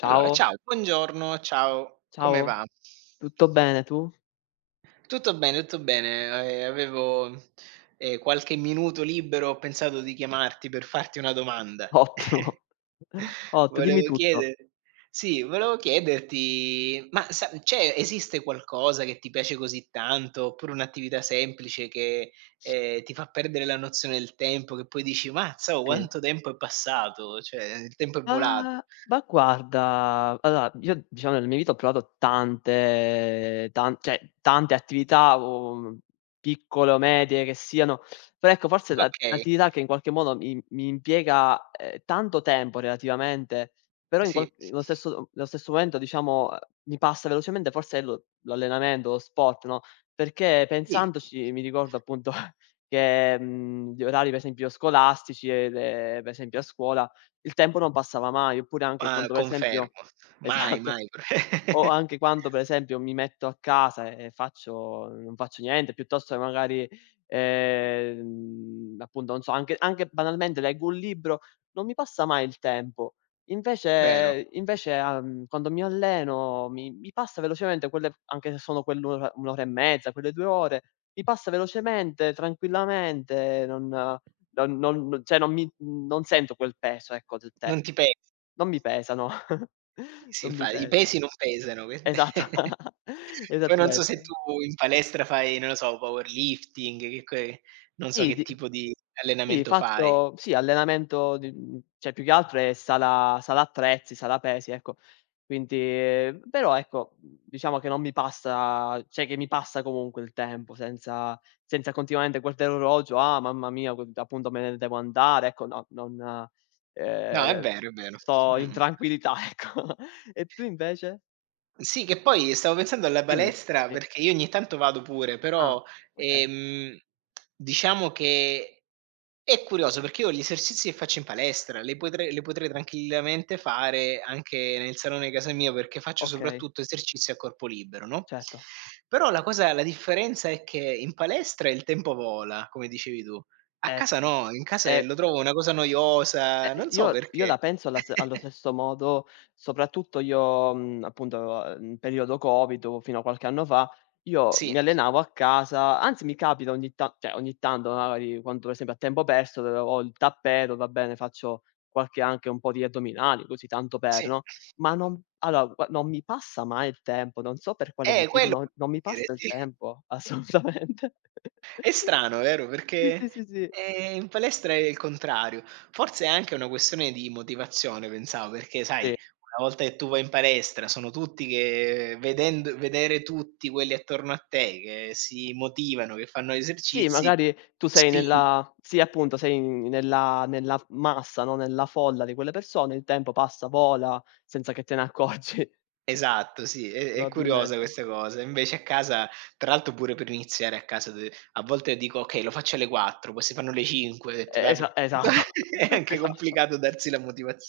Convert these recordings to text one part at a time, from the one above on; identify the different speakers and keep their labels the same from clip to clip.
Speaker 1: Allora, ciao, buongiorno, ciao, come
Speaker 2: ciao,
Speaker 1: va?
Speaker 2: tutto bene tu?
Speaker 1: Tutto bene, tutto bene. Avevo, qualche minuto libero, ho pensato di chiamarti per farti una domanda.
Speaker 2: Ottimo, ott dimmi
Speaker 1: Volevo
Speaker 2: tutto.
Speaker 1: chiedere sì, Volevo chiederti, ma sa c'è esiste qualcosa che ti piace così tanto, oppure un'attività semplice che, ti fa perdere la nozione del tempo, che poi dici: "Mazza, oh,
Speaker 2: Sì.
Speaker 1: quanto tempo è passato!" Cioè, il tempo è volato.
Speaker 2: Ma guarda, allora io diciamo nella mia vita ho provato tante tan cioè tante attività o, piccole o medie che siano, però ecco forse la
Speaker 1: Okay,
Speaker 2: l'attività che in qualche modo mi impiega, tanto tempo relativamente, però in
Speaker 1: sì.
Speaker 2: qual nello stesso momento diciamo, mi passa velocemente forse è lo l'allenamento, lo sport, no, perché
Speaker 1: Sì,
Speaker 2: pensandoci mi ricordo appunto che, gli orari per esempio scolastici e le per esempio a scuola il tempo non passava mai. Oppure anche
Speaker 1: ma
Speaker 2: quando per esempio
Speaker 1: confermo. Mai,
Speaker 2: esatto,
Speaker 1: mai.
Speaker 2: o anche quando, per esempio, mi metto a casa e faccio non faccio niente, piuttosto che magari, appunto, non so, anche banalmente leggo un libro, non mi passa mai il tempo.
Speaker 1: Vero.
Speaker 2: Invece, quando mi alleno mi passa velocemente quelle anche se sono quell'ora 1 ora e mezza, quelle 2 ore, mi passa velocemente, tranquillamente, non cioè non sento quel peso, ecco, del
Speaker 1: Non ti
Speaker 2: tempo.
Speaker 1: pesi.
Speaker 2: Non mi pesano,
Speaker 1: Sì,
Speaker 2: non mi
Speaker 1: infa i
Speaker 2: pesa.
Speaker 1: pesi non pesano. Que
Speaker 2: Esatto,
Speaker 1: Poi non so se
Speaker 2: esattamente.
Speaker 1: tu in palestra fai, non lo so, powerlifting, che que non so
Speaker 2: Sì,
Speaker 1: che
Speaker 2: di
Speaker 1: tipo di
Speaker 2: sì,
Speaker 1: allenamento fai.
Speaker 2: faccio sì, allenamento cioè più che altro è sala attrezzi, sala pesi, ecco. Quindi, però ecco, diciamo che non mi passa cioè che mi passa comunque il tempo senza continuamente guardare l'orologio: "Ah, mamma mia, qu appunto me ne devo andare." Ecco, no, non
Speaker 1: No, è
Speaker 2: ehm,
Speaker 1: vero, è vero.
Speaker 2: sto in
Speaker 1: Mh-mh.
Speaker 2: tranquillità, ecco. E tu invece?
Speaker 1: Sì, che poi stavo pensando alla
Speaker 2: Dimmi,
Speaker 1: palestra
Speaker 2: sì.
Speaker 1: perché io ogni tanto vado pure,
Speaker 2: Ah,
Speaker 1: però,
Speaker 2: okay,
Speaker 1: ehm, diciamo che è curioso perché io gli esercizi che faccio in palestra li potrei tranquillamente fare anche nel salone di casa mia, perché faccio
Speaker 2: okay,
Speaker 1: soprattutto esercizi a corpo libero, no,
Speaker 2: certo.
Speaker 1: però la differenza è che in palestra il tempo vola, come dicevi tu. A casa
Speaker 2: Ecco.
Speaker 1: no, in casa
Speaker 2: Eh,
Speaker 1: lo trovo una cosa noiosa, non so
Speaker 2: io la
Speaker 1: perché.
Speaker 2: penso alla s allo stesso modo, soprattutto io, appunto, in periodo Covid o fino a qualche anno fa, io mi
Speaker 1: Sì,
Speaker 2: allenavo a casa, anzi mi capita ogni ta cioè ogni tanto magari quando per esempio a tempo perso dove ho il tappeto, va bene, faccio qualche anche un po' di addominali, così tanto per,
Speaker 1: sì.
Speaker 2: no, ma non allora gua non mi passa mai il tempo, non so per quale motivo,
Speaker 1: Quello
Speaker 2: non
Speaker 1: volevo
Speaker 2: mi
Speaker 1: dire,
Speaker 2: passa il
Speaker 1: sì.
Speaker 2: tempo assolutamente.
Speaker 1: È strano, vero?
Speaker 2: Sì,
Speaker 1: Perché,
Speaker 2: sì, sì, sì.
Speaker 1: in palestra è il contrario. Forse è anche una questione di motivazione pensavo, perché sai,
Speaker 2: Sì.
Speaker 1: una volta che tu vai in palestra sono tutti che vedendo vedere tutti quelli attorno a te che si motivano, che fanno
Speaker 2: Sì,
Speaker 1: esercizi,
Speaker 2: magari tu sei
Speaker 1: spingi.
Speaker 2: nella sì appunto, sei in nella nella massa, no, nella folla di quelle persone, il tempo passa, vola, senza che te ne accorgi
Speaker 1: Esatto, sì, è curiosa
Speaker 2: probabilmente.
Speaker 1: questa cosa. Invece a casa tra l'altro pure per iniziare a casa de a volte dico: "Okay, lo faccio alle 4, poi si fanno le 5", ho detto: "Dai".
Speaker 2: Esatto,
Speaker 1: È anche
Speaker 2: esatto.
Speaker 1: complicato darsi la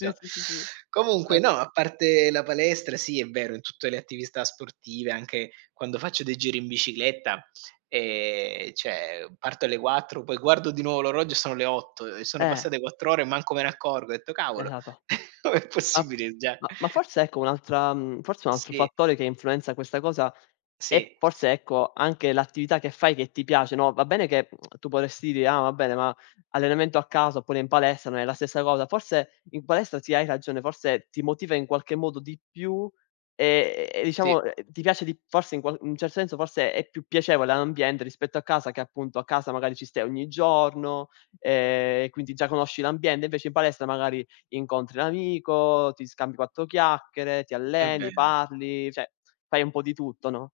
Speaker 2: Sì, sì, sì, sì, è
Speaker 1: Comunque
Speaker 2: vero.
Speaker 1: no, a parte la palestra, sì, è vero, in tutte le attività sportive, anche quando faccio dei giri in bicicletta, cioè parto alle 4, poi guardo di nuovo l'orologio e sono le 8 e sono
Speaker 2: Eh,
Speaker 1: passate 4 ore e manco me ne accorgo. Ho detto: "Cavolo,
Speaker 2: esatto.
Speaker 1: com'è
Speaker 2: Ma
Speaker 1: possibile?" Già
Speaker 2: ma forse ecco un'altra mhmm, forse un altro
Speaker 1: sì.
Speaker 2: fattore che influenza questa cosa è
Speaker 1: Sì,
Speaker 2: forse ecco anche l'attività che fai che ti piace, no, va bene che tu potresti dire: "Ah va bene, ma allenamento a casa oppure in palestra non è la stessa cosa." Forse in palestra sì, hai ragione, forse ti motiva in qualche modo di più e
Speaker 1: sì,
Speaker 2: diciamo, ti piace di forse in un certo senso forse è più piacevole l'ambiente rispetto a casa che appunto a casa magari ci stai ogni giorno, quindi già conosci l'ambiente, invece in palestra magari incontri l'amico, ti scambi 4 chiacchiere, ti
Speaker 1: è
Speaker 2: alleni,
Speaker 1: vero.
Speaker 2: parli, cioè fai un po' di tutto, no.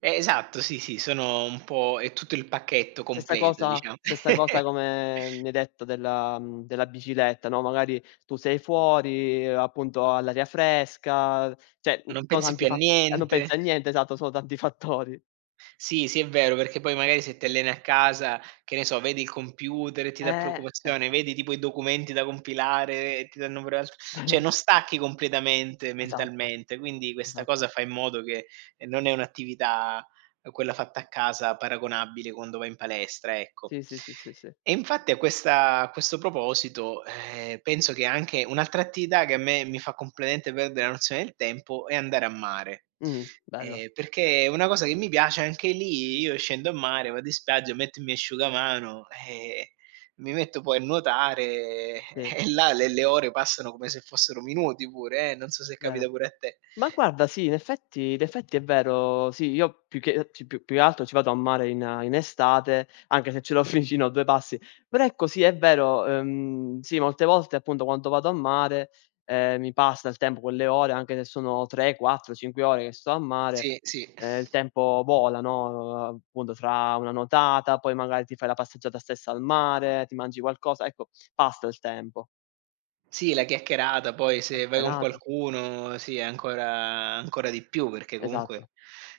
Speaker 1: Esatto, sì, sì, sono un po' è tutto il pacchetto
Speaker 2: Stessa
Speaker 1: completo,
Speaker 2: cosa
Speaker 1: diciamo.
Speaker 2: stessa cosa come mi hai detto della bicicletta, no, magari tu sei fuori, appunto all'aria fresca, cioè, mhmm,
Speaker 1: Non
Speaker 2: sono
Speaker 1: pensi più
Speaker 2: tanti
Speaker 1: a
Speaker 2: fa non
Speaker 1: niente.
Speaker 2: pensi a niente, esatto, sono tanti fattori.
Speaker 1: Sì, sì, è vero, perché poi magari se ti alleni a casa, che ne so, vedi il computer e ti dà preoccupazione,
Speaker 2: Ecco.
Speaker 1: vedi tipo i documenti da compilare e ti danno pure alt, cioè non stacchi completamente
Speaker 2: Esatto,
Speaker 1: mentalmente, quindi questa
Speaker 2: esatto.
Speaker 1: cosa fa in modo che non è un'attività quella fatta a casa paragonabile quando vai in palestra, ecco.
Speaker 2: Sì, sì, sì, sì, sì.
Speaker 1: E infatti a questo proposito, penso che anche un'altra attività che a me mi fa completamente perdere la nozione del tempo è andare a mare,
Speaker 2: Mh, bello,
Speaker 1: perché è una cosa che mi piace, anche lì io scendo a mare, vado in spiaggia, metto il mio asciugamano, mi metto poi a nuotare
Speaker 2: sì,
Speaker 1: e là le ore passano come se fossero minuti pure non so se capita
Speaker 2: vero.
Speaker 1: pure a te.
Speaker 2: Ma guarda sì, in effetti è vero. Sì, io più che ci più più che altro ci vado a mare in in estate, anche se ce l'ho vicino a 2 passi. Però ecco sì, è vero, sì, molte volte appunto quando vado a mare, mi passa il tempo, quelle ore, anche se sono 3, 4, 5 ore che sto a mare,
Speaker 1: Sì, sì.
Speaker 2: il tempo vola, no, appunto tra una nuotata, poi magari ti fai la passeggiata stessa al mare, ti mangi qualcosa, ecco passa il tempo.
Speaker 1: Sì, la chiacchierata, poi se vai con
Speaker 2: Chiacchierata
Speaker 1: qualcuno sì, è ancora di più, perché comunque
Speaker 2: esatto.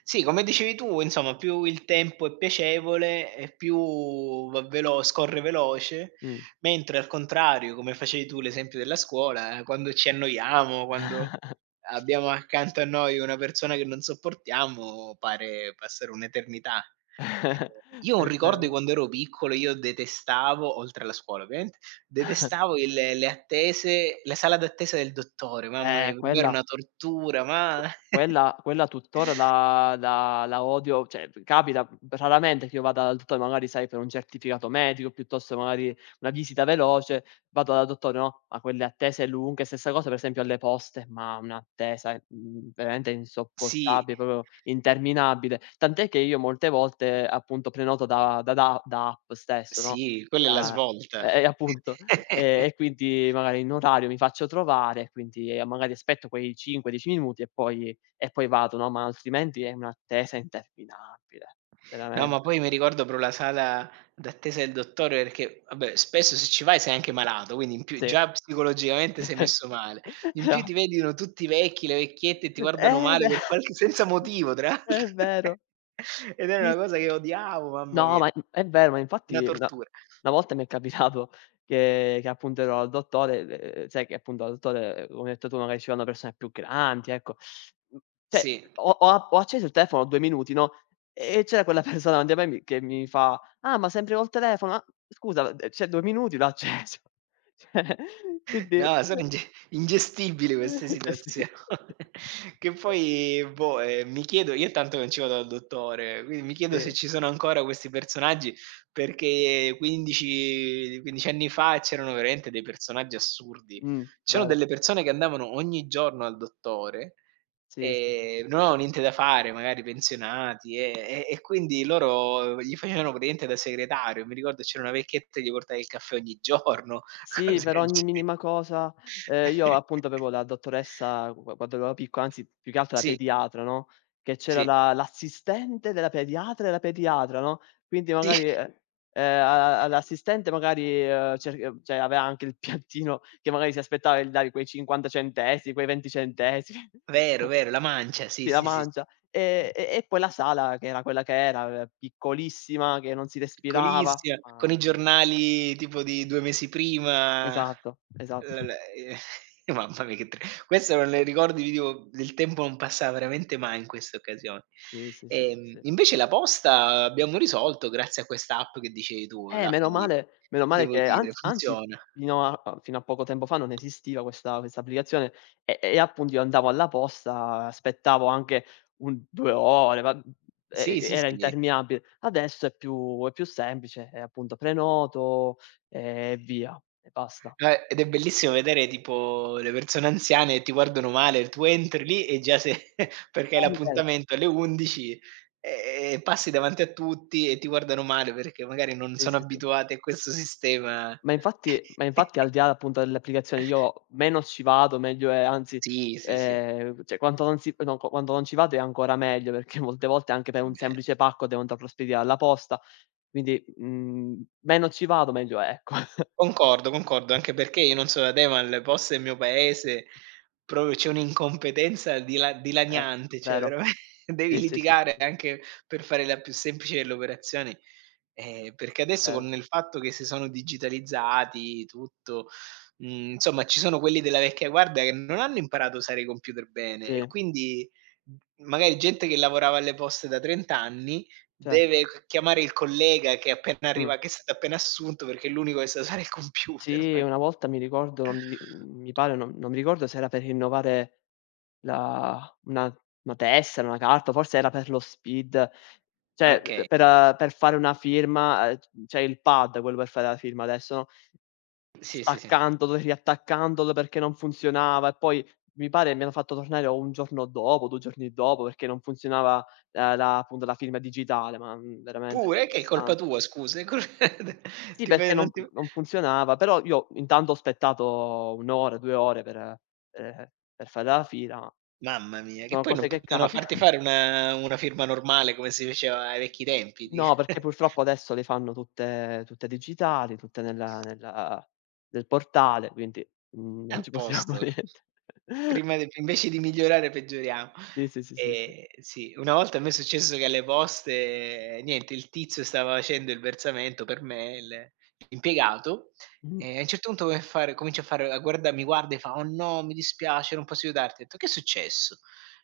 Speaker 1: sì, come dicevi tu, insomma, più il tempo è piacevole e più va velo scorre veloce,
Speaker 2: Mh.
Speaker 1: mentre al contrario, come facevi tu l'esempio della scuola, quando ci annoiamo, quando abbiamo accanto a noi una persona che non sopportiamo, pare passare un'eternità. Io ho un
Speaker 2: È
Speaker 1: ricordo di
Speaker 2: vero.
Speaker 1: quando ero piccolo, io detestavo, oltre alla scuola ovviamente, detestavo il le attese la sala d'attesa del dottore, mamma mia, per me era
Speaker 2: Quella
Speaker 1: una tortura,
Speaker 2: q
Speaker 1: ma
Speaker 2: quella quella tuttora la odio, cioè p capita raramente che io vada dal dottore, magari sai per un certificato medico, piuttosto magari una visita veloce, vado dal dottore, no, ma quelle attese lunghe, stessa cosa per esempio alle poste, ma un'attesa, veramente
Speaker 1: sì,
Speaker 2: insopportabile, proprio interminabile. Tant'è che io molte volte appunto prenoto da app stesso, no,
Speaker 1: sì, quella è la
Speaker 2: da
Speaker 1: svolta.
Speaker 2: appunto. E quindi magari in orario mi faccio trovare, quindi, magari aspetto quei 5, 10 minuti e poi vado, no, ma altrimenti è un'attesa interminabile,
Speaker 1: No, ma
Speaker 2: veramente.
Speaker 1: poi mi ricordo proprio la sala d'attesa del dottore perché, vabbè, spesso se ci vai sei anche malato, quindi in più
Speaker 2: Sì.
Speaker 1: già psicologicamente sei messo male. In più ti
Speaker 2: Esatto.
Speaker 1: vedono tutti i vecchi, le vecchiette e ti guardano
Speaker 2: Eh
Speaker 1: male
Speaker 2: beh.
Speaker 1: per qualche senza motivo tra l'altro.
Speaker 2: È vero.
Speaker 1: Ed era
Speaker 2: Sì,
Speaker 1: una
Speaker 2: sì.
Speaker 1: cosa che odiavo, mamma
Speaker 2: No,
Speaker 1: mia,
Speaker 2: ma, è vero, ma
Speaker 1: una
Speaker 2: infatti
Speaker 1: tortura.
Speaker 2: una volta mi è capitato che appunto ero al dottore, sai che appunto al dottore, come hai detto tu, magari ci vanno persone più grandi, ecco. Mh, cioè
Speaker 1: Sì.
Speaker 2: ho acceso il telefono 2 minuti, no, e c'era quella persona davanti a me mi che mi fa: "Ah, ma sempre col telefono? Ah, scusa, c'è 2 minuti, l'ho acceso." Cioè, quindi
Speaker 1: No, sono inge ingestibili queste
Speaker 2: cioè sì.
Speaker 1: situazioni che poi, boh, mi chiedo io tanto non ci vado dal dottore, quindi mi chiedo se
Speaker 2: Sì,
Speaker 1: ci sono ancora questi personaggi, perché 15 anni fa c'erano veramente dei personaggi assurdi. C'erano
Speaker 2: vero.
Speaker 1: delle persone che andavano ogni giorno al dottore,
Speaker 2: Sì, sì, sì, sì,
Speaker 1: non
Speaker 2: sì.
Speaker 1: avevano niente da fare, magari pensionati, e e quindi loro gli facevano praticamente da segretario. Mi ricordo c'era una vecchietta che gli portava il caffè ogni giorno,
Speaker 2: Sì,
Speaker 1: cose
Speaker 2: per
Speaker 1: del
Speaker 2: ogni
Speaker 1: genere.
Speaker 2: minima cosa. Io appunto avevo la dottoressa qua quando ero picco anzi più che altro la
Speaker 1: Sì,
Speaker 2: pediatra, no, che c'era
Speaker 1: sì,
Speaker 2: la l'assistente della pediatra e la pediatra, no, quindi
Speaker 1: sì,
Speaker 2: magari, a a l'assistente magari, cer cioè aveva anche il piattino che magari si aspettava il dai quei 50 centesimi, quei 20 centesimi,
Speaker 1: vero, vero, la mancia, sì,
Speaker 2: si la
Speaker 1: sì, sì, sì.
Speaker 2: mangia. E poi la sala che era quella che era, piccolissima, che non si respirava.
Speaker 1: Piccolissima, con i
Speaker 2: Mamma mia.
Speaker 1: giornali tipo di 2 mesi prima,
Speaker 2: Esatto,
Speaker 1: l
Speaker 2: esatto.
Speaker 1: l mamma mia che tr questo non le ricordi vi dico, il tempo non passa veramente mai in queste occasioni.
Speaker 2: Sì, sì, sì, sì, sì.
Speaker 1: Invece la posta abbiamo risolto grazie a questa app che dicevi tu, l'app di
Speaker 2: Meno male
Speaker 1: devo
Speaker 2: che
Speaker 1: dire
Speaker 2: anzi
Speaker 1: funziona.
Speaker 2: fino a poco tempo fa non esisteva questa applicazione e appunto io andavo alla posta, aspettavo anche un 2 ore, va e
Speaker 1: Sì,
Speaker 2: e
Speaker 1: sì,
Speaker 2: era
Speaker 1: sì.
Speaker 2: interminabile. Adesso è più semplice e appunto prenoto e via, e basta.
Speaker 1: No, e ed è bellissimo vedere tipo le persone anziane che ti guardano male, tu entri lì e già se perché hai
Speaker 2: Sì, è vero.
Speaker 1: l'appuntamento alle 11, e passi davanti a tutti e ti guardano male perché magari non
Speaker 2: Sì,
Speaker 1: sono
Speaker 2: sì, sì.
Speaker 1: abituati a questo sistema.
Speaker 2: Ma infatti al di là appunto delle applicazioni io meno ci vado meglio è, anzi,
Speaker 1: Sì, sì, sì,
Speaker 2: cioè quanto non si no, quando non ci vado è ancora meglio, perché molte volte anche per un
Speaker 1: beh.
Speaker 2: semplice pacco devo andarlo a spedire alla posta, quindi, meno ci vado meglio è, ecco.
Speaker 1: Concordo, concordo, anche perché io non so da te, ma le poste del mio paese proprio c'è un'incompetenza
Speaker 2: Eh,
Speaker 1: dilaniante, cioè
Speaker 2: vero.
Speaker 1: veramente devi
Speaker 2: Sì, sì, sì, sì,
Speaker 1: litigare
Speaker 2: sì,
Speaker 1: anche per fare la più semplice delle operazioni. Perché adesso
Speaker 2: vero.
Speaker 1: con il fatto che si sono digitalizzati tutto, mhmm, insomma ci sono quelli della vecchia guardia che non hanno imparato a usare i computer bene e
Speaker 2: Sì,
Speaker 1: quindi, mhmm, magari gente che lavorava alle poste da 30 anni
Speaker 2: certo.
Speaker 1: deve c chiamare il collega che è appena
Speaker 2: Mh.
Speaker 1: arriva che è stato appena assunto perché è l'unico che sa usare il computer.
Speaker 2: Sì, una volta mi ricordo, non mi mhmm, mi pare non mi ricordo se era per rinnovare La una tessera, una carta, forse era per lo Speed, cioè
Speaker 1: Okay.
Speaker 2: per fare una firma, c'è il pad quello per fare la firma adesso, no,
Speaker 1: Sì, sì, sì.
Speaker 2: staccandolo e riattaccandolo perché non funzionava e poi mi pare mi hanno fatto tornare o un giorno dopo, 2 giorni dopo perché non funzionava, la appunto la firma digitale, ma, veramente
Speaker 1: Pure? Che è colpa
Speaker 2: stressante.
Speaker 1: tua scusa? È col
Speaker 2: Sì,
Speaker 1: ti ve
Speaker 2: perché
Speaker 1: non ti
Speaker 2: non funzionava, però io intanto ho aspettato 1 ora, 2 ore ehm, per fare la firma.
Speaker 1: mamma mia, che
Speaker 2: Sono
Speaker 1: poi non
Speaker 2: cose che
Speaker 1: potevano
Speaker 2: capita.
Speaker 1: farti fare una firma normale come si faceva ai vecchi tempi di
Speaker 2: No, perché purtroppo adesso le fanno tutte digitali, tutte nella nella nel portale, quindi, non
Speaker 1: a
Speaker 2: ci possiamo fare
Speaker 1: posto.
Speaker 2: niente.
Speaker 1: Prima de invece di migliorare peggioriamo.
Speaker 2: Sì, sì, sì, sì, sì.
Speaker 1: Sì, una volta a me è successo che alle poste, niente, il tizio stava facendo il versamento per me, il l'impiegato,
Speaker 2: Mh.
Speaker 1: e a un certo punto come a fare comincia a fare a guarda mi guarda e fa: "Oh no, mi dispiace, non posso aiutarti." Ho detto: "Che è successo?"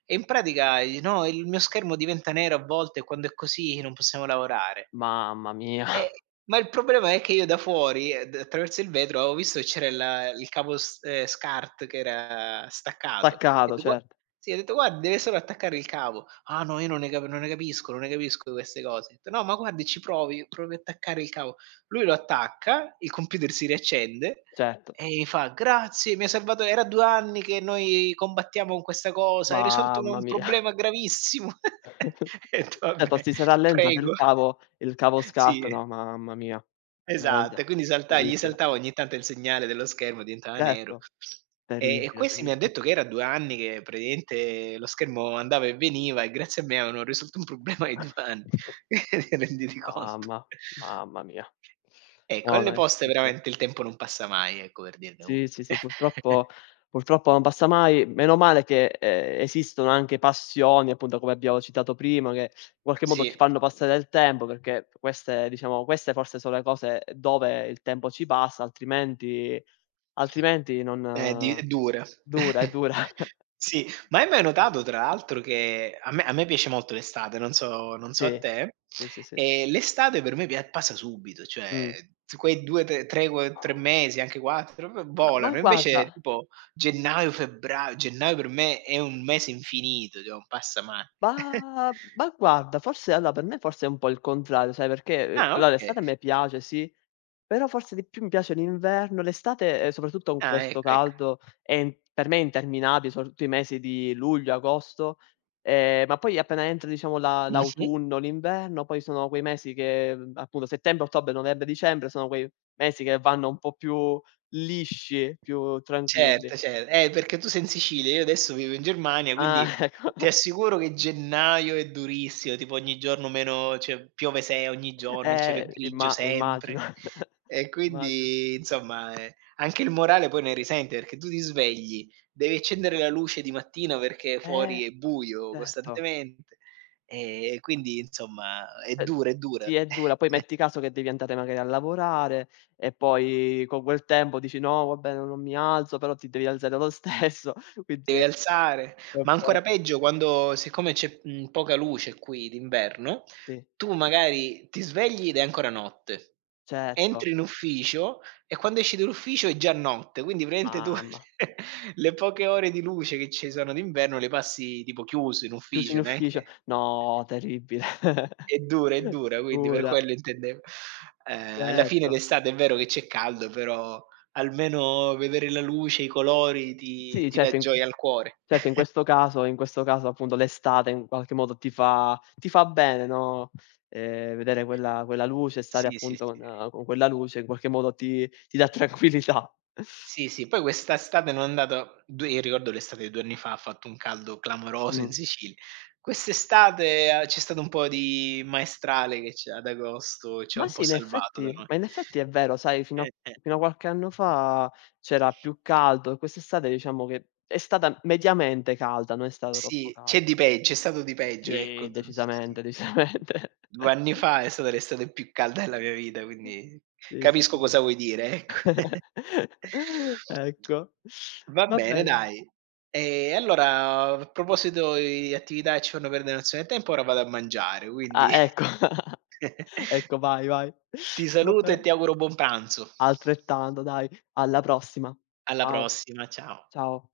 Speaker 1: E in pratica: "No, il mio schermo diventa nero a volte e quando è così non possiamo lavorare."
Speaker 2: Mamma mia.
Speaker 1: Eh, ma il problema è che io da fuori, d attraverso il vetro, avevo visto che c'era la il capo s SCART che era staccato. Ho
Speaker 2: Staccato,
Speaker 1: detto: "Gua",
Speaker 2: certo,
Speaker 1: sì, ho detto: "Guarda, deve solo attaccare il cavo". "Ah no, io non ne capisco, non ne capisco queste cose". Ho detto: "No, ma guardi, ci provi, provi a attaccare il cavo". Lui lo attacca, il computer si riaccende
Speaker 2: certo.
Speaker 1: e mi fa: "Grazie, mi hai salvato era 2 anni che noi combattiamo con questa cosa, hai risolto
Speaker 2: Mamma
Speaker 1: un
Speaker 2: mia.
Speaker 1: problema gravissimo". Ho detto:
Speaker 2: Certo,
Speaker 1: "Vabbè,
Speaker 2: si sarà allentato
Speaker 1: prego".
Speaker 2: il cavo
Speaker 1: Sì.
Speaker 2: scatta, no, mamma mia.
Speaker 1: Esatto,
Speaker 2: Veramente
Speaker 1: e quindi
Speaker 2: terribile.
Speaker 1: saltava ogni tanto il segnale dello schermo, diventava nero.
Speaker 2: Certo,
Speaker 1: E
Speaker 2: terribile,
Speaker 1: questi mi han
Speaker 2: terribile.
Speaker 1: detto che era 2 anni che praticamente lo schermo andava e veniva e grazie a me avevano risolto un problema di 2 anni, renditi conto.
Speaker 2: Mamma, mamma mia.
Speaker 1: Ecco,
Speaker 2: No,
Speaker 1: alle
Speaker 2: no, è
Speaker 1: poste
Speaker 2: terribile.
Speaker 1: veramente il tempo non passa mai, ecco per dirne u.
Speaker 2: Sì, sì, sì, purtroppo non passa mai. Meno male che, esistono anche passioni, appunto, come abbiamo citato prima, che in qualche modo
Speaker 1: Sì.
Speaker 2: ci fanno passare del tempo, perché queste diciamo, queste forse sono le cose dove il tempo ci passa, altrimenti
Speaker 1: Di
Speaker 2: non
Speaker 1: dure.
Speaker 2: dura, è dura.
Speaker 1: Sì, ma hai mai notato tra l'altro che a me piace molto l'estate, non so a
Speaker 2: Sì,
Speaker 1: te,
Speaker 2: sì, sì, sì.
Speaker 1: e l'estate per me pia passa subito,
Speaker 2: Mh.
Speaker 1: cioè t quei 2, 3 mesi, anche 4 v
Speaker 2: Ma ma
Speaker 1: volano,
Speaker 2: guarda
Speaker 1: invece tipo gennaio per me è un mese infinito, cioè non passa mai.
Speaker 2: ma guarda, forse allora per me forse è un po' il contrario, sai perché,
Speaker 1: Ah
Speaker 2: allora
Speaker 1: okay.
Speaker 2: l'estate a me piace, sì. Però forse di più mi piace l'inverno, l'estate, soprattutto con
Speaker 1: Ah
Speaker 2: questo
Speaker 1: ecco, ecco.
Speaker 2: caldo è in per me è interminabile, soprattutto i mesi di luglio, agosto, ma poi appena entra diciamo la
Speaker 1: Mh-mh.
Speaker 2: l'autunno, l'inverno, poi sono quei mesi che, appunto settembre, ottobre, novembre, dicembre sono quei mesi che vanno un po' più lisci, più tranquilli.
Speaker 1: Certo, cer perché tu sei in Sicilia, io adesso vivo in Germania,
Speaker 2: Ah
Speaker 1: quindi
Speaker 2: ecco,
Speaker 1: ti assicuro che gennaio è durissimo, tipo ogni giorno meno cioè piove se ogni giorno, il cielo è grigio
Speaker 2: immagino,
Speaker 1: sempre. E
Speaker 2: immagino.
Speaker 1: quindi insomma, anche il morale poi ne risente, perché tu ti svegli, devi accendere la luce di mattina perché
Speaker 2: Eh,
Speaker 1: fuori è buio
Speaker 2: certo.
Speaker 1: costantemente, e quindi insomma è
Speaker 2: Ehm,
Speaker 1: dura, è dura.
Speaker 2: sì è dura, poi metti caso che devi andare magari a lavorare e poi con quel tempo dici: "No vabbè no non mi alzo", però ti devi alzare lo stesso, quindi è
Speaker 1: Deve alzare,
Speaker 2: è un
Speaker 1: ma
Speaker 2: po'
Speaker 1: ancora peggio quando siccome c'è, mhmm, poca luce qui d'inverno,
Speaker 2: sì,
Speaker 1: tu magari ti svegli ed è ancora notte. Entri
Speaker 2: certo,
Speaker 1: in ufficio e quando esci dall'ufficio è già notte, quindi praticamente tu
Speaker 2: mamma.
Speaker 1: le poche ore di luce che ci sono d'inverno le passi tipo chiuso in
Speaker 2: Chiuso
Speaker 1: ufficio,
Speaker 2: in ufficio,
Speaker 1: neanche
Speaker 2: no terribile.
Speaker 1: è dura, quindi per
Speaker 2: Dura,
Speaker 1: quello intendevo. Alla fine
Speaker 2: certo.
Speaker 1: d'estate è vero che c'è caldo, però almeno vedere la luce, i colori ti
Speaker 2: Sì
Speaker 1: ti dà
Speaker 2: certo in
Speaker 1: gioia al cuore.
Speaker 2: Certo, in questo caso appunto l'estate in qualche modo ti fa bene, no, vedere quella luce, stare
Speaker 1: Sì, sì, sì.
Speaker 2: appunto con quella luce, in qualche modo ti dà tranquillità.
Speaker 1: Sì, sì, poi quest'estate non è andato 2 io ricordo l'estate di 2 anni fa, ha fatto un caldo clamoroso in
Speaker 2: Mh.
Speaker 1: Sicilia. Quest'estate, a c'è stato un po' di maestrale che c'è ad agosto, ci ha
Speaker 2: Ma
Speaker 1: un po'
Speaker 2: sì,
Speaker 1: salvato da noi.
Speaker 2: in effetti è vero, sai,
Speaker 1: Eh.
Speaker 2: fino a qualche anno fa c'era più caldo e quest'estate diciamo che è stata mediamente calda, non è stata troppo
Speaker 1: Sì, c'è
Speaker 2: calda.
Speaker 1: di pe c'è stato di peggio,
Speaker 2: Sì,
Speaker 1: ecco.
Speaker 2: decisamente, decisamente.
Speaker 1: 2 anni fa è stata l'estate più calda della mia vita, quindi
Speaker 2: Sì, sì,
Speaker 1: capisco
Speaker 2: sì, sì.
Speaker 1: cosa vuoi dire, ecco.
Speaker 2: Ecco,
Speaker 1: Va
Speaker 2: va
Speaker 1: bene
Speaker 2: bene.
Speaker 1: dai. Allora a proposito di attività che ci fanno perdere un'azione del tempo, ora vado a mangiare,
Speaker 2: Ah,
Speaker 1: quindi
Speaker 2: ecco, ecco, vai, vai.
Speaker 1: ti
Speaker 2: Va
Speaker 1: saluto e
Speaker 2: bene.
Speaker 1: ti auguro buon pranzo.
Speaker 2: Altrettanto dai, alla prossima.
Speaker 1: Alla
Speaker 2: Ciao,
Speaker 1: prossima, ciao.
Speaker 2: ciao.